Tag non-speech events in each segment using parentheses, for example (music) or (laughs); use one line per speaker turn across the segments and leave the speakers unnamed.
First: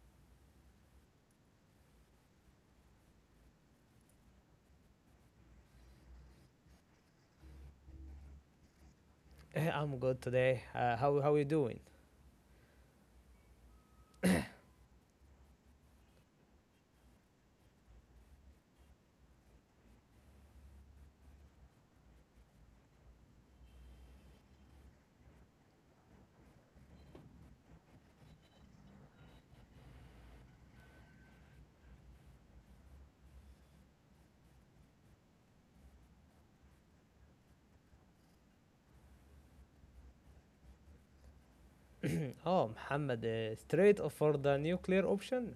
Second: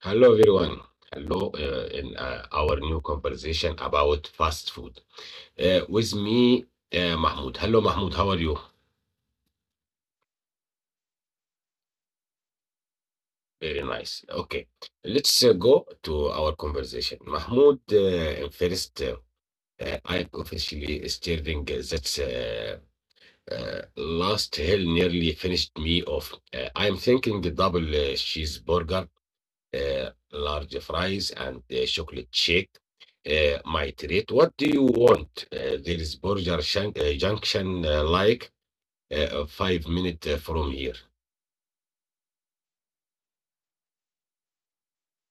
Hello, everyone. Hello, in our new conversation about fast food. With me, Mahmoud. Hello, Mahmoud. How are you?
I'm good today. How you doing?
Very nice. Okay, let's go to our conversation. Mahmoud, first, I'm officially staring that last hell nearly finished me off. I'm thinking the double cheeseburger, large fries and chocolate shake. My treat. What do you want? There is Burger shank, Junction, like 5 minutes from here.
Oh, Muhammad, straight for the nuclear option.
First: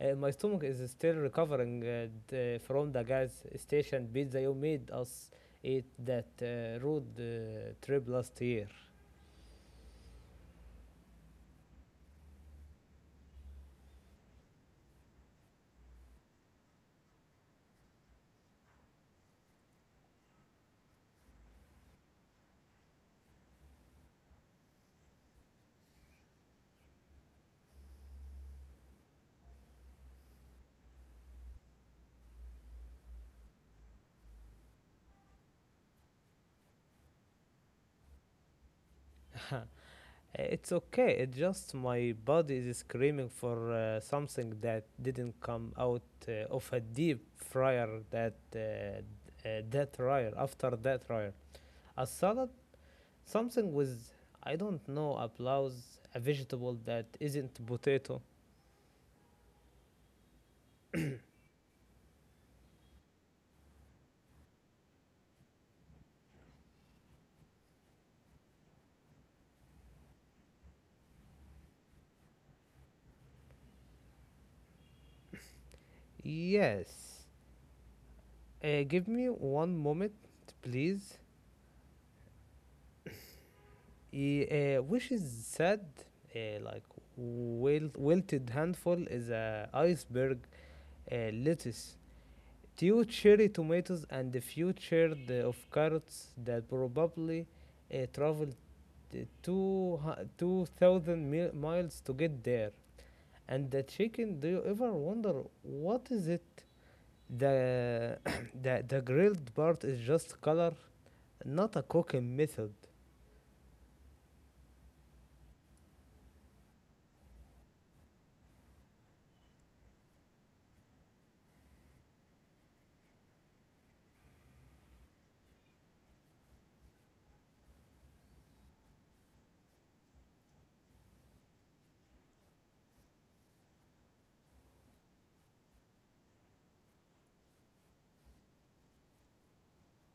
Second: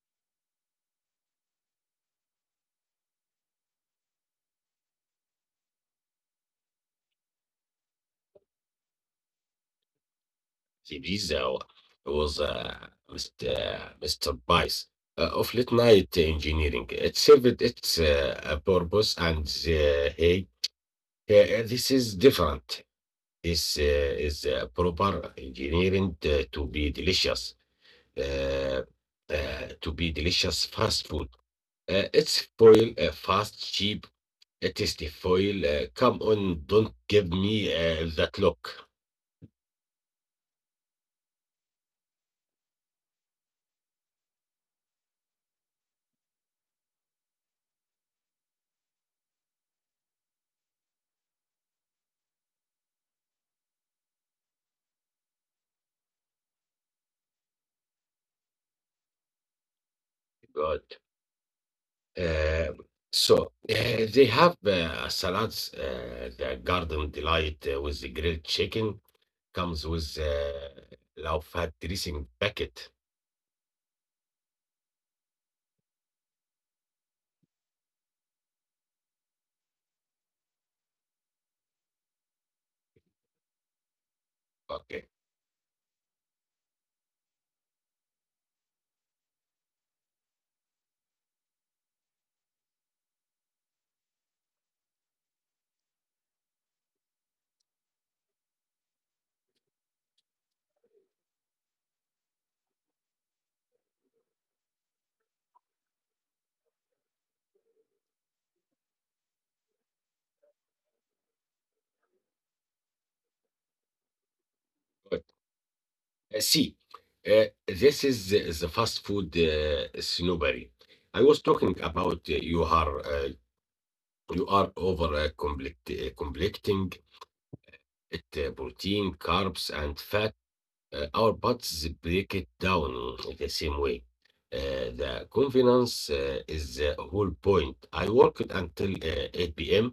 My stomach is still recovering from the gas station pizza you made us eat that road trip last year.
The pizza was Mr. Bice of late night engineering. It served its a purpose, and hey, this is different. This is proper engineering to be uh, delicious fast food. It's foil, fast, cheap, tasty foil. Come on, don't give me that look.
Huh. It's okay. It's just my body is screaming for something that didn't come out of a deep fryer that fryer after that fryer. A salad? Something with, I don't know, applause, a vegetable that isn't potato.
Good. Uh, so they have salads, the garden delight with the grilled chicken. Comes with low fat dressing packet.
Yes. Give me one moment, please. Which is
Okay,
sad, like wilted handful is a iceberg lettuce. Two cherry tomatoes and a few shard of carrots that probably traveled uh, 2,000 miles to get there. And the chicken, do you ever wonder what is it? The (coughs) the grilled part is just color, not a cooking method.
good. See, this is the fast food snobbery I was talking about. Uh, you are over complecting it. Uh, protein, carbs, and fat. Our bodies break it down the same way. The confidence is the whole point. I worked until 8 p.m.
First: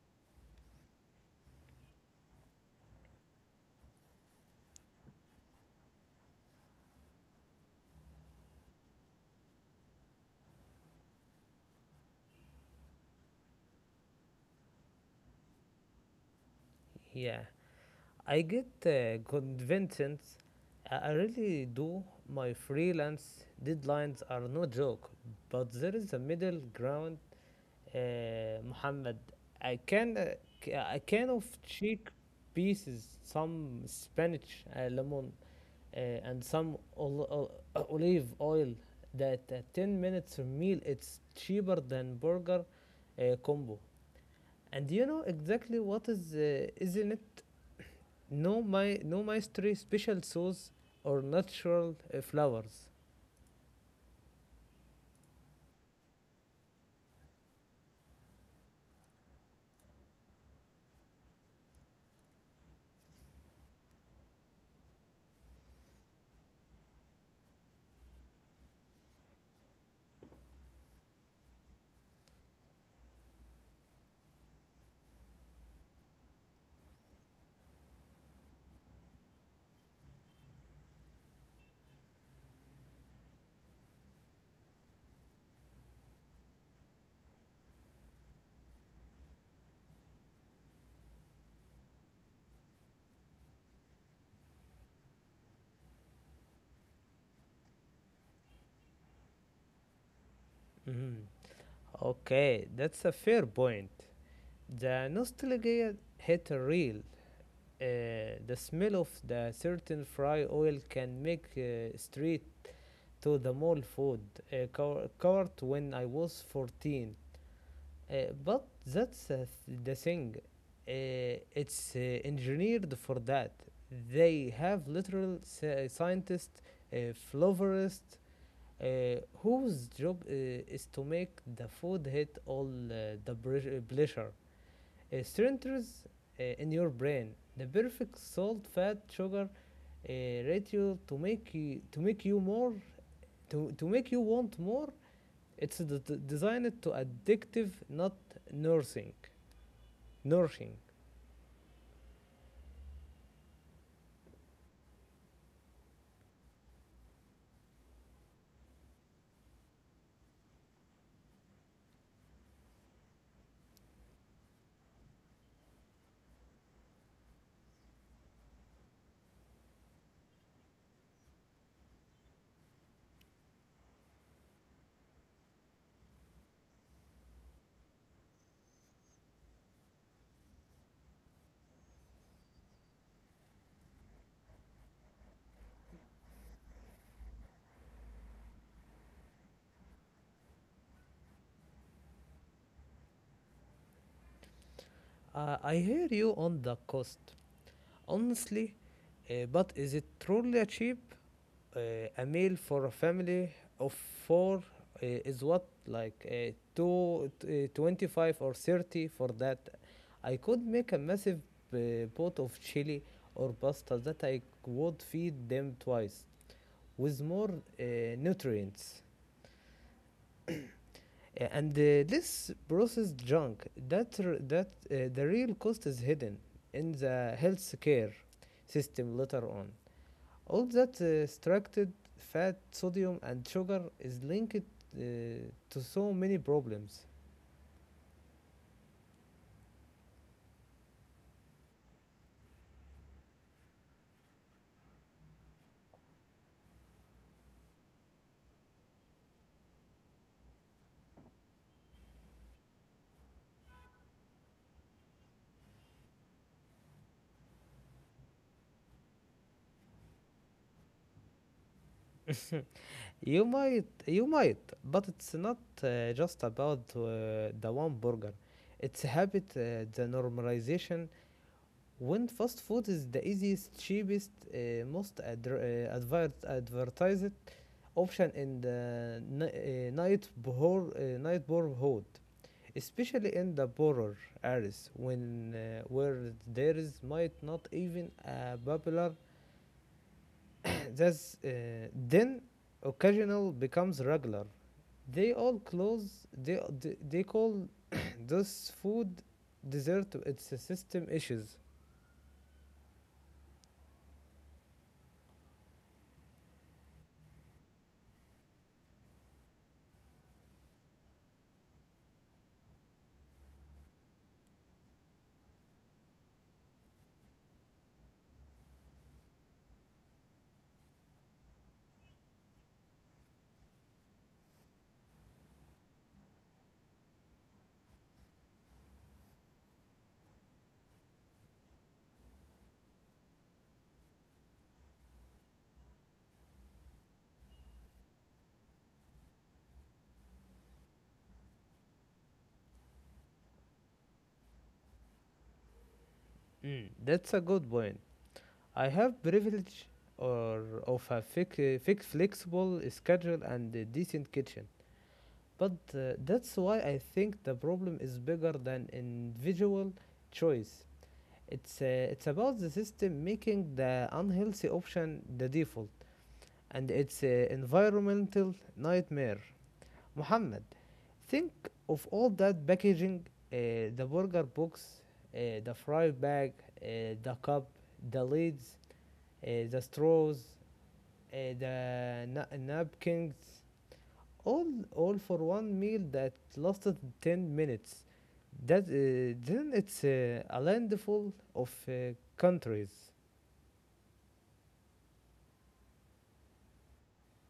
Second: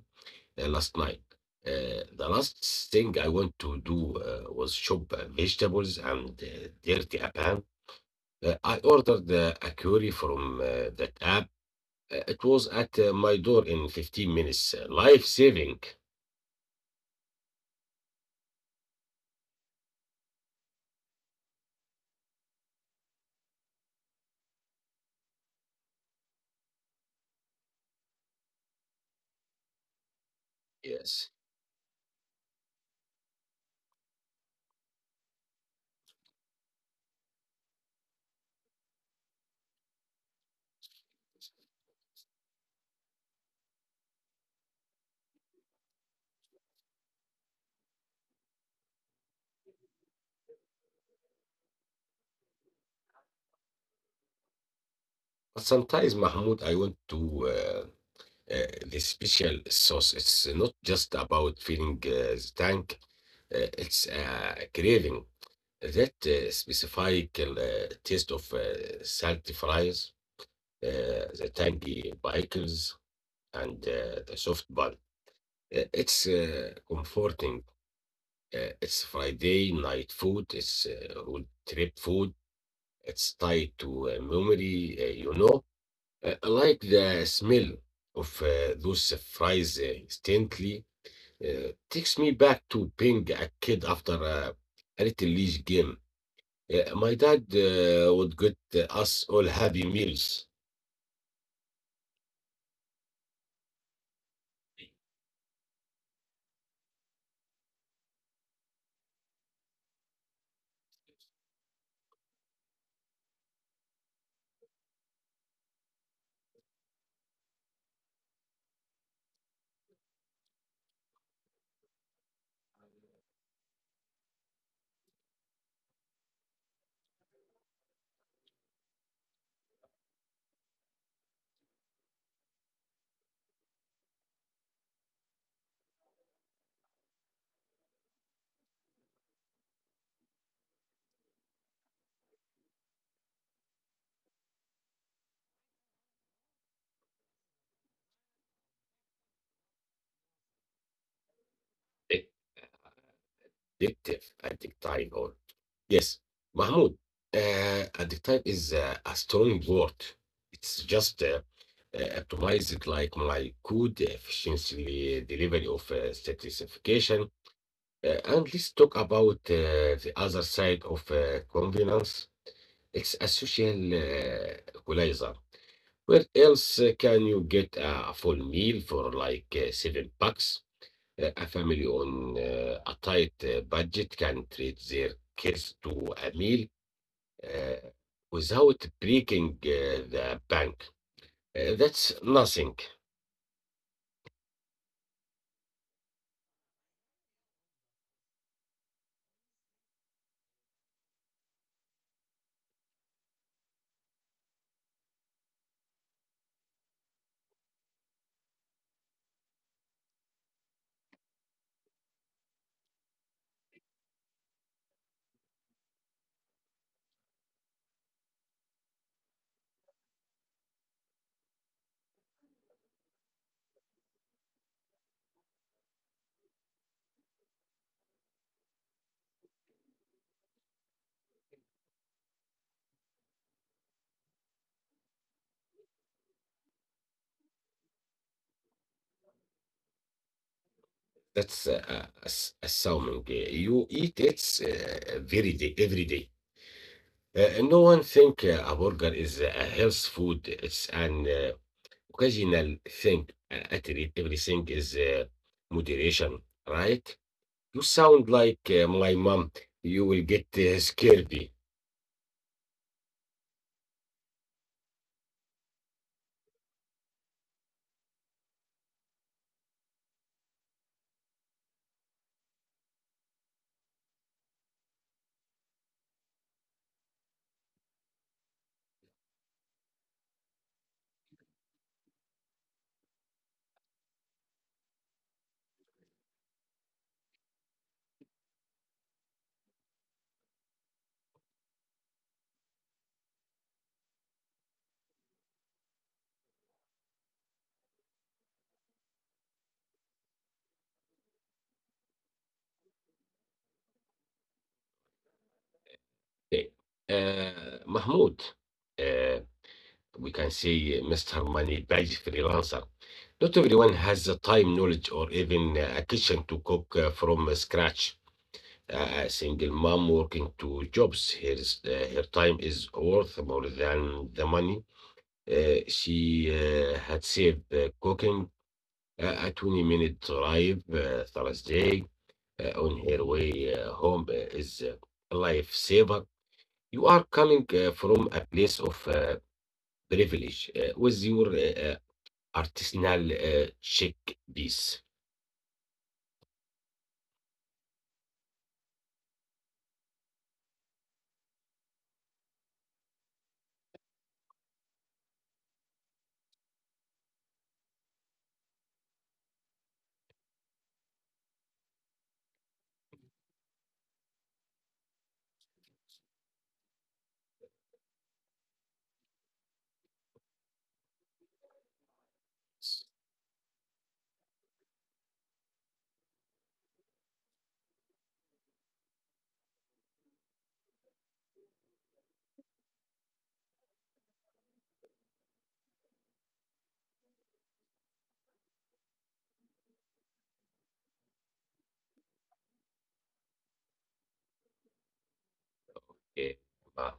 last night. The last thing I want to do was shop vegetables and dirty apparel. I ordered a curry from that app. It was at my door in 15 minutes. Life saving.
Yeah, I get convinced. I really do. My freelance deadlines are no joke, but there is a middle ground, Muhammad. I can uh, a can of
Yes.
cheek pieces, some spinach, lemon, uh, and some olive oil, that 10 minutes per meal. It's cheaper than burger combo, and you know exactly what is isn't it. No, my no mystery special sauce or natural flowers.
But sometimes, Mahmoud, I want to the special sauce. It's not just about feeling the tank. It's a craving. That specific taste of salty fries, the tangy pickles, and the soft bun. It's comforting. It's Friday night food. It's road trip food. It's tied to memory, I like the smell of those fries instantly. Takes me back to being a kid after a little league game. My dad would get us all happy meals.
Mhm. Okay, that's a fair point. The nostalgia hit real. Uh, the smell of the certain fry oil can make street to the mall food cart when I was 14. Uh, but that's the thing. It's engineered for that. They have literal scientists, uh, flavorists, uh, whose job is to make the food hit all the pleasure centers in your brain. The perfect salt, fat, sugar ratio to make you more to make you want more. it's d- Designed to addictive, not nursing. Nourishing.
Addictive, addictive or yes, Mahmoud. Addictive is a strong word. It's just optimized like my good efficiency delivery of satisfaction. And let's talk about the other side of convenience. It's a social equalizer. Where else can you get a full meal for like $7? Uh, a family on a tight budget can treat their kids to a meal uh, without breaking the bank. That's nothing.
I hear you on the cost. Honestly, but is it truly cheap? Uh, a meal for a family of four is what, like 25 or 30 for that. I could make a massive pot of chili or pasta that I would feed them twice with more uh, nutrients. And this processed junk that the real cost is hidden in the healthcare system later on. All that extracted fat, sodium and sugar is linked uh, to so many problems.
That's a salmon. You eat it every day. No one think a burger is a health food. It's an occasional thing. I treat everything is moderation, right? You sound like my mom. You will get scared.
You might, you might, but it's not just about the one burger. It's a habit, the normalization, when fast food is the easiest, cheapest, most advertised option in the night borehole, especially in the poorer areas when where there is might not even a popular. (coughs) That's then occasional becomes regular. They all close. They call (coughs) this food dessert. It's a system issues.
Okay. Mahmoud, uh, we can say Mr. Money Badge freelancer. Not everyone has the time, knowledge, or even a kitchen to cook from scratch. A single mom working two jobs, her time is worth more than the money. She had saved cooking a 20-minute drive Thursday on her way home is a lifesaver. You are coming from a place of privilege with your artisanal chic piece.
Mm, that's a good point. I have privilege or of a flexible schedule and a decent kitchen. But that's why I think the problem is bigger than individual choice. It's about the system making the unhealthy option the default, and it's an environmental nightmare. Muhammad, think of all that packaging: uh, the burger box, the fry bag, the cup, the lids, the straws, the napkins, all all for one meal that lasted 10 minutes, that then it's a landfall of countries.
Uh, uh,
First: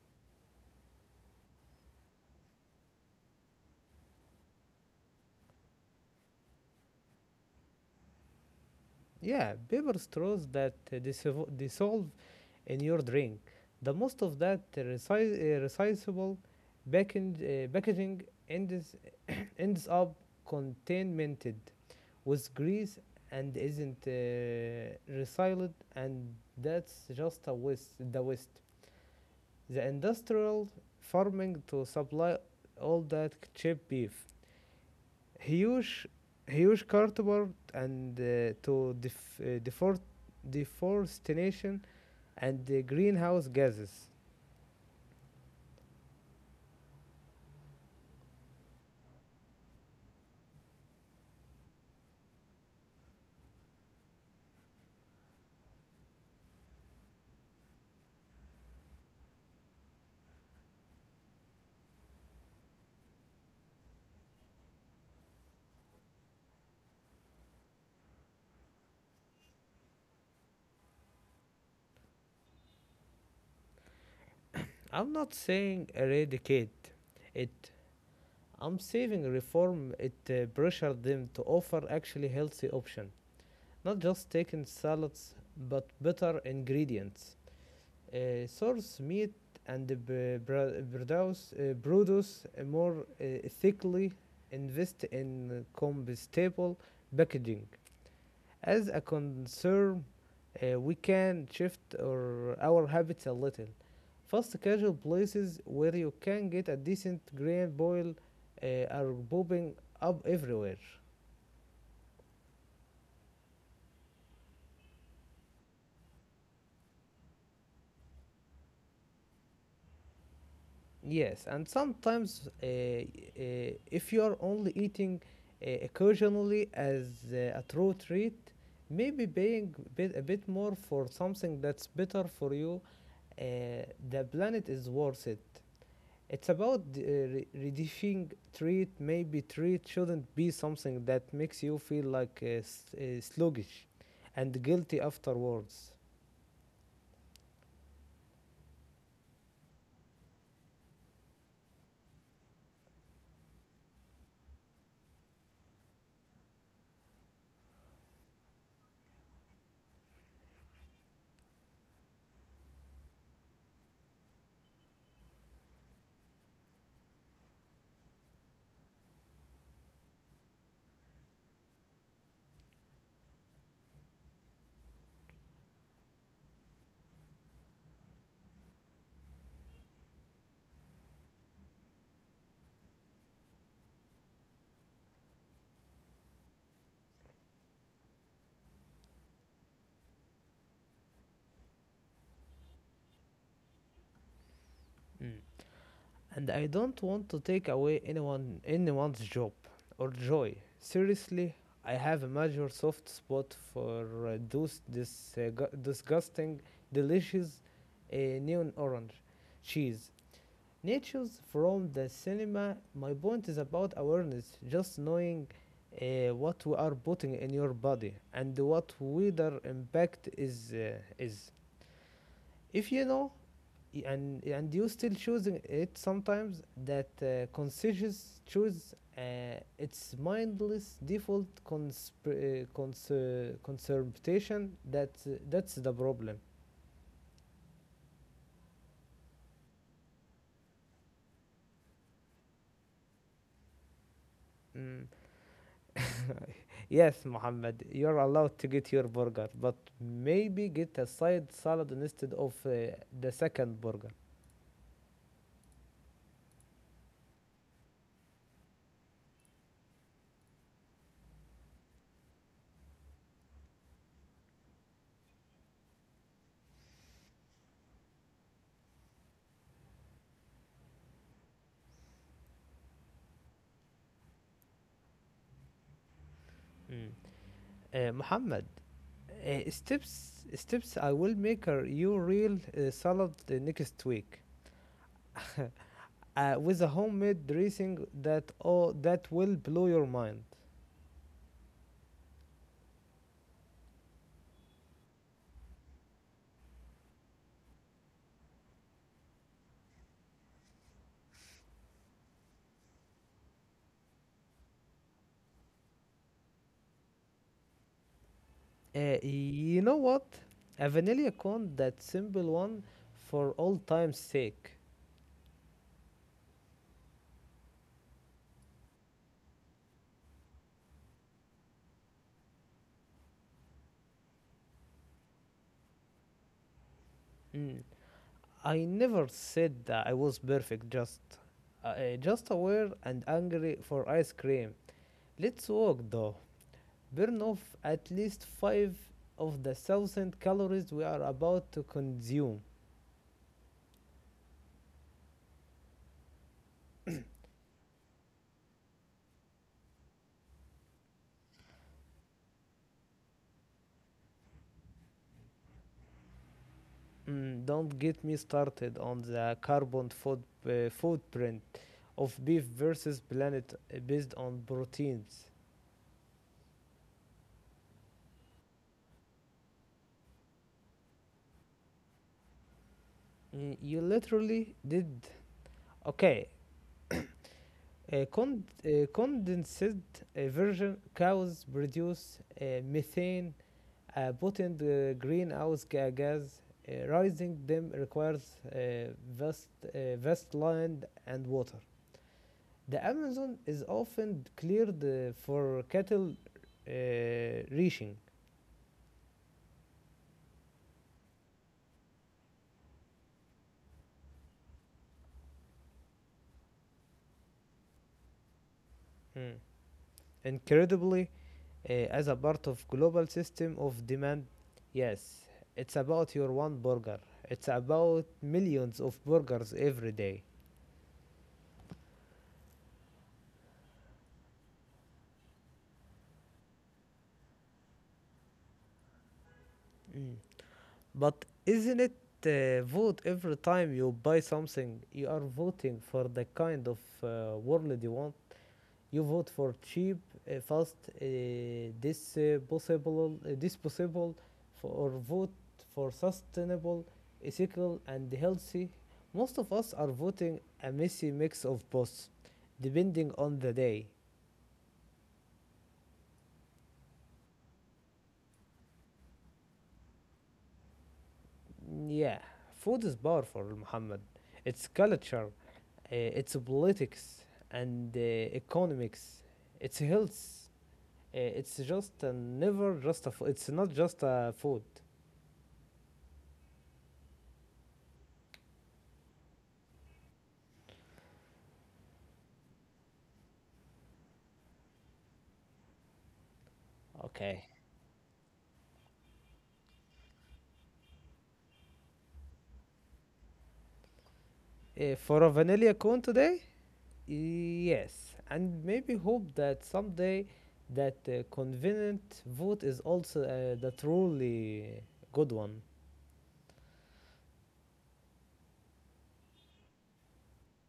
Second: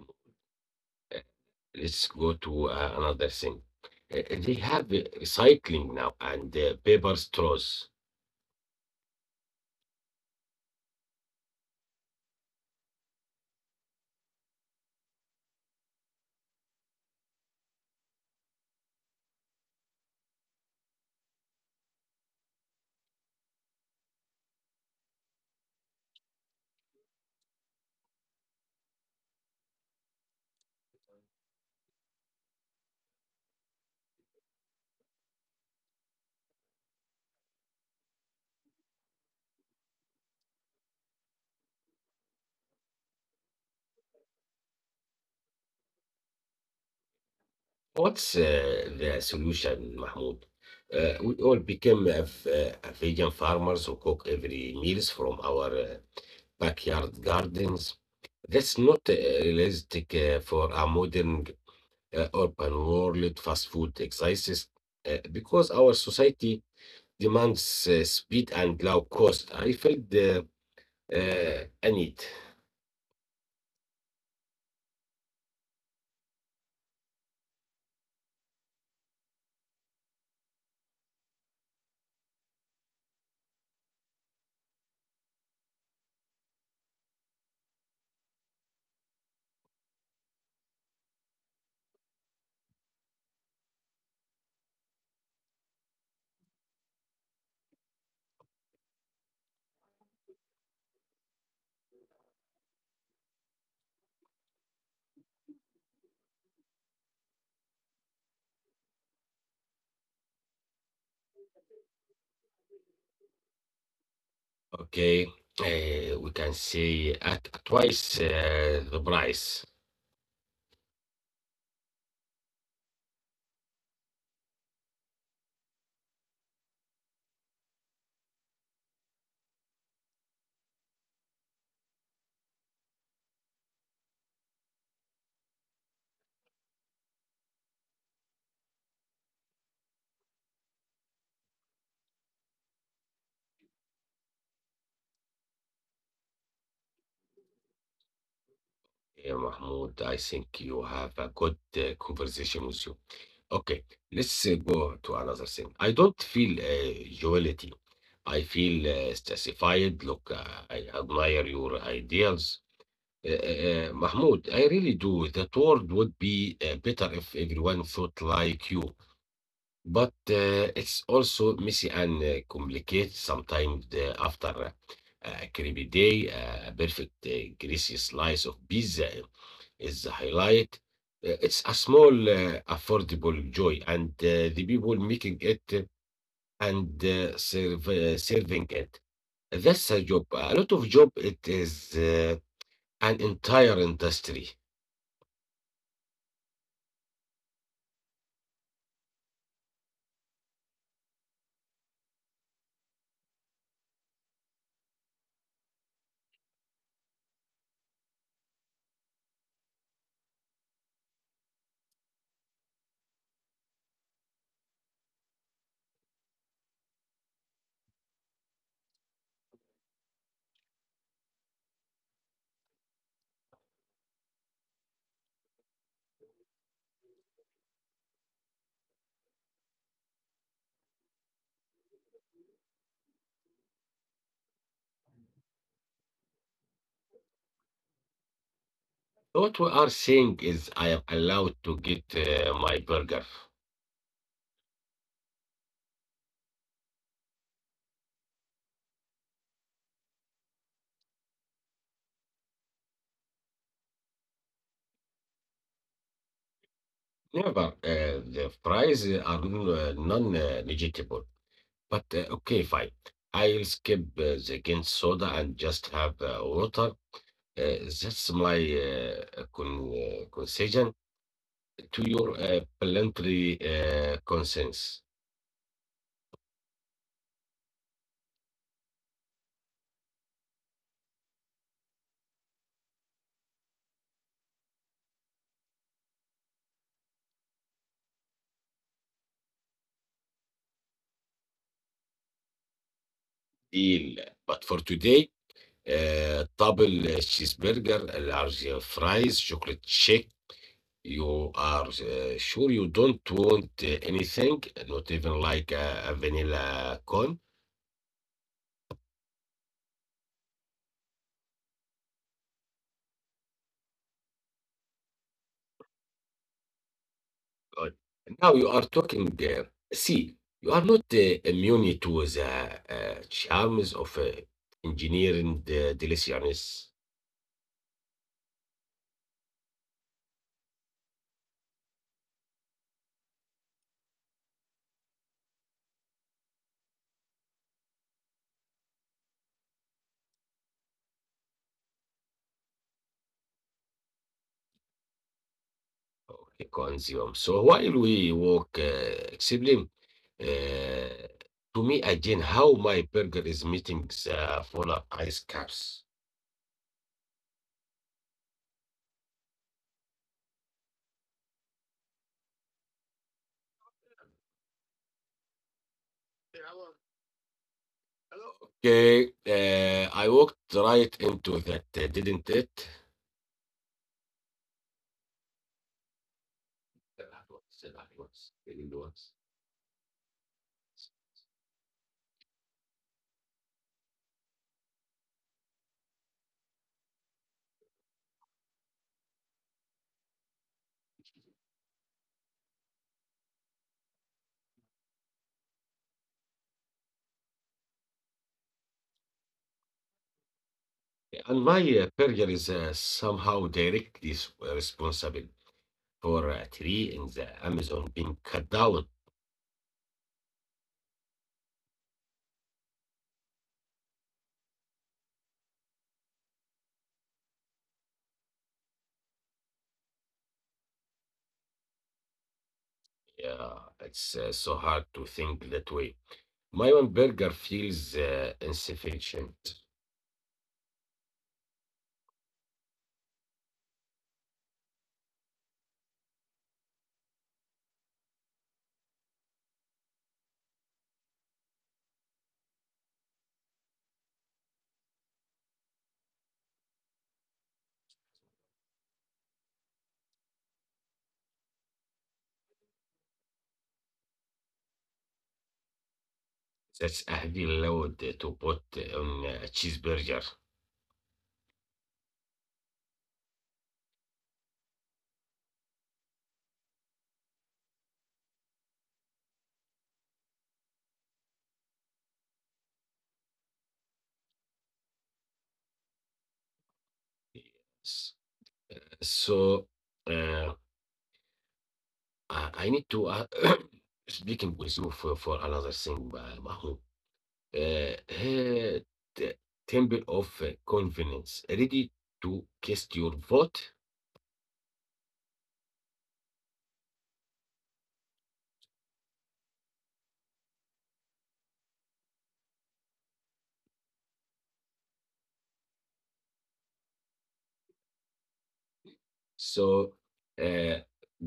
let's go to another thing. Uh, they have recycling now and paper straws.
Yeah, paper straws that uh, dissolve in your drink. The most of that recyclable packaging ends (coughs) ends up contaminated with grease and isn't recycled. And that's just a waste the waste, the industrial farming to supply all that cheap beef. Huge, huge cardboard and deforestation and the greenhouse gases.
What's the solution, Mahmoud? We all became a vegan farmers who cook every meals from our backyard gardens. That's not realistic for a modern urban world, fast food exercises, because our society demands speed and low cost. I felt the a need.
I'm not saying eradicate it. I'm saying reform it, pressure them to offer actually healthy option, not just taking salads but better ingredients. Uh, source meat and produce more ethically, invest in compostable packaging. As a concern, we can shift our habits a little. Fast casual places where you can get a decent grain boil uh, are popping up everywhere.
Okay, we can say at twice the price.
Yes, and sometimes if you are only eating occasionally as a true treat, maybe paying a bit more for something that's better for you, uh, the planet is worth it. It's about reducing treat. Maybe treat shouldn't be something that makes you feel like sluggish and guilty afterwards.
Yeah, Mahmoud, I think you have a good conversation with you. Okay, let's go to another thing. I don't feel jollity. I feel satisfied. Look, I admire your ideals. Mahmoud, I really do. That world would be better if everyone thought like you. But it's also messy and complicated. Sometimes after a creepy day, a perfect greasy slice of pizza is the highlight. It's a small, affordable joy, and the people making it and serving it. That's a job. A lot of job. It is an entire industry.
Mm. And I don't want to take away anyone's job or joy. Seriously, I have a major soft spot for those disgusting, delicious neon orange cheese. Nature's from the cinema. My point is about awareness, just knowing what we are putting in your body and what weather impact is. If you know, and you still choosing it sometimes, that conscious choose its mindless default conservation, that's the problem.
What we are saying is I am allowed to get my burger.
Mm. Yes, Mohammed, you're allowed to get your burger, but maybe get a side salad instead of the second burger.
Never. The fries are non-negotiable. But okay, fine. I'll skip the gin soda and just have water. That's my concession to your voluntary consents.
Mm. Mohammed, steps I will make a, your real salad next week. (laughs) With a homemade dressing that oh that will blow your mind.
Deal. But for today, double cheeseburger, large fries, chocolate shake. You are sure you don't want anything, not even like a vanilla cone?
You know what? A vanilla cone, that simple one, for all time's sake.
Good. Now you are talking. See, you are not immune to the charms of engineering the deliciousness
Mm. I never said that I was perfect. Just aware and angry for ice cream. Let's walk though. Burn off at least five of the thousand calories we are about to consume.
of the consume. So while we walk, explain uh, to me again how my burger is meeting the polar ice caps.
Mm, don't get me started on the carbon foot, footprint of beef versus planet based on proteins.
Okay, I walked right into that, didn't it?
Mm, you literally did. Okay, a condensed version. Cows produce methane, a potent greenhouse gas. Raising them requires vast, vast land and water. The Amazon is often cleared for cattle uh, ranching.
And my burger is somehow directly responsible for a tree in the Amazon being cut down.
Mm. Incredibly, as a part of global system of demand, yes, it's about your one burger. It's about millions of burgers every day.
Yeah, it's so hard to think that way. My one burger feels insufficient.
Mm. But isn't it vote every time you buy something? You are voting for the kind of world you want. You vote for cheap, fast, uh, this possible, or vote for sustainable, ethical, and healthy. Most of us are voting a messy mix of both, depending on the day.
That's a heavy load to put on a cheeseburger.
Yeah, food is powerful, Muhammad. It's culture, it's politics, and economics. It's health. Uh, it's not just a food.
Yes. So, uh, I need to (clears throat) speaking with you for another thing, Mahmoud. Uh,
Okay.
uh, the temple of confidence ready to cast your vote.
For a vanilla cone today? Yes, and maybe hope that someday that convenient vote is also the truly good one.
So uh,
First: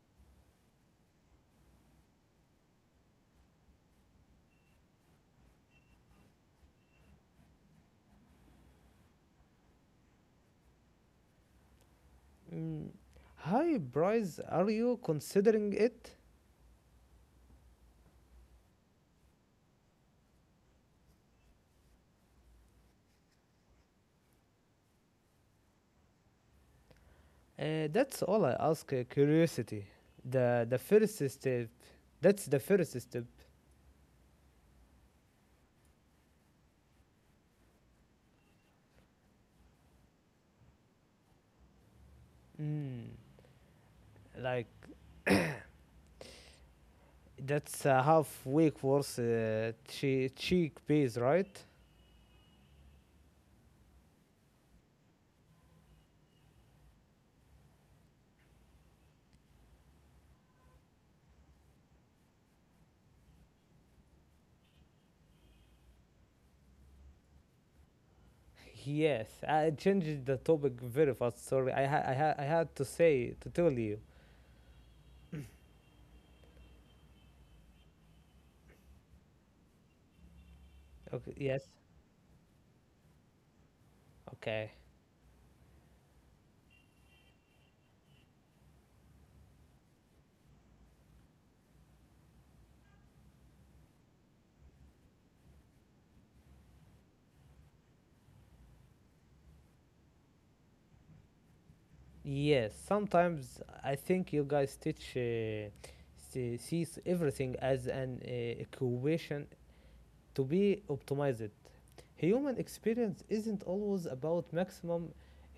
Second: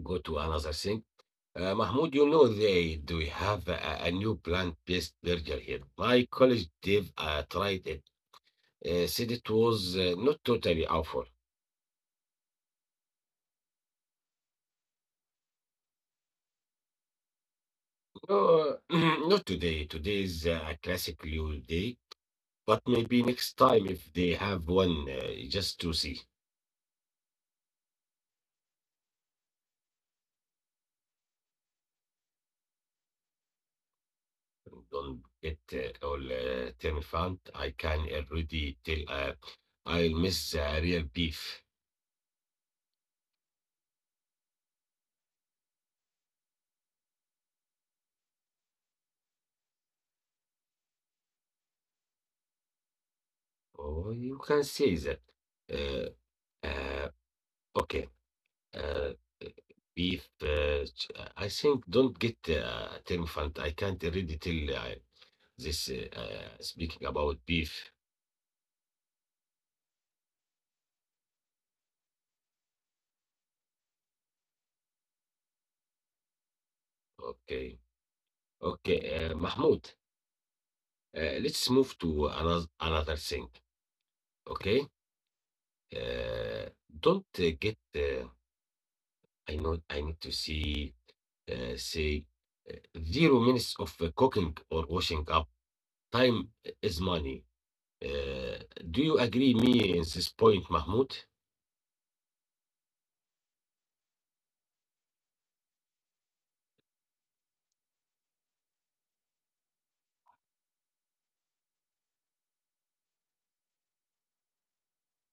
go to another thing. Mahmoud, you know they do have a new plant-based burger here. My college Dave tried it. Said it was not totally awful.
Mm. Hi, Bryce, are you considering it?
No, (clears throat) not today. Today is a classic new day. But maybe next time if they have one, just to see,
That's all I ask. Curiosity, the first step. That's the first step.
don't get all turned around. I can already tell I'll miss real beef.
Mm. Like that's a half week worth cheek piece, right?
Oh, you can say that. Uh, uh, okay, uh, beef. I think don't get turned around. I can't already tell this. Speaking about beef.
Yes, I changed the topic very fast. Sorry, I had to say to tell you.
Okay, okay, Mahmoud.
Okay. Yes.
Let's move to another thing.
Okay.
Okay. Don't get I know I need to see say uh, 0 minutes of cooking or washing up. Time is money. Uh, do you agree me in this point, Mahmoud?
Yes. Sometimes I think you guys teach sees everything as an equation to be optimized. Human experience isn't always about maximum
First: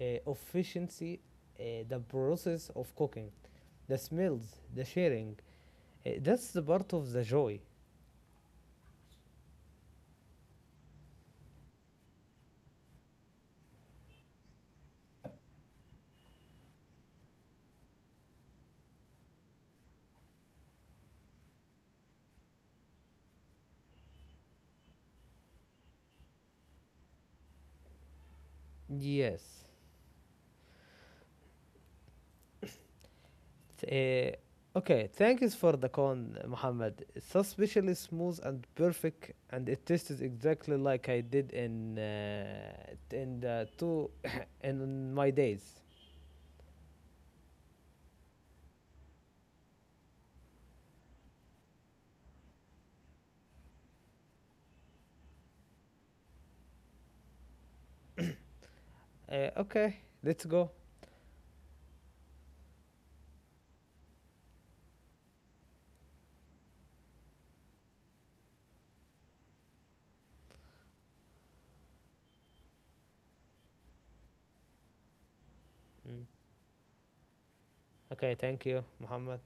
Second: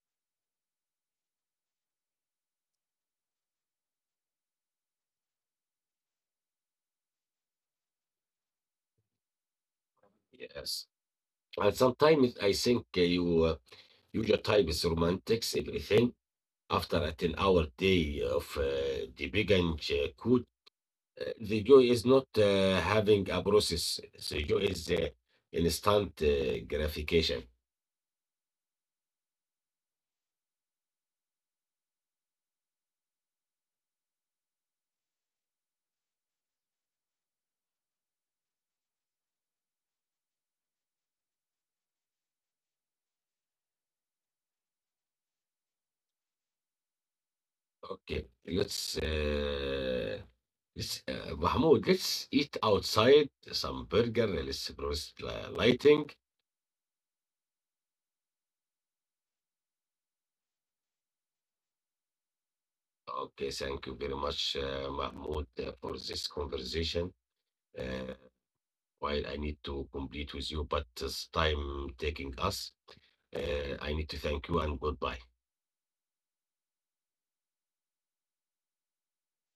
uh, efficiency. The process of cooking, the smells, the sharing, that's the part of the joy.
Yes. And sometimes I think you your type is romantics everything. After a 10-hour day of the big and good, the joy is not having a process. The joy is instant gratification.
Yes. Okay, thank you for the con, Muhammad. It's so especially smooth and perfect, and it tastes exactly like I did in the two (coughs) in my days.
Okay, let's Mahmoud, let's eat outside some burger. Let's browse the lighting.
Okay, let's go.
Okay, thank you very much, Mahmoud, for this conversation. Uh, while I need to complete with you, but it's time taking us. I need to thank you and goodbye.
Mm. Okay, thank you, Muhammad.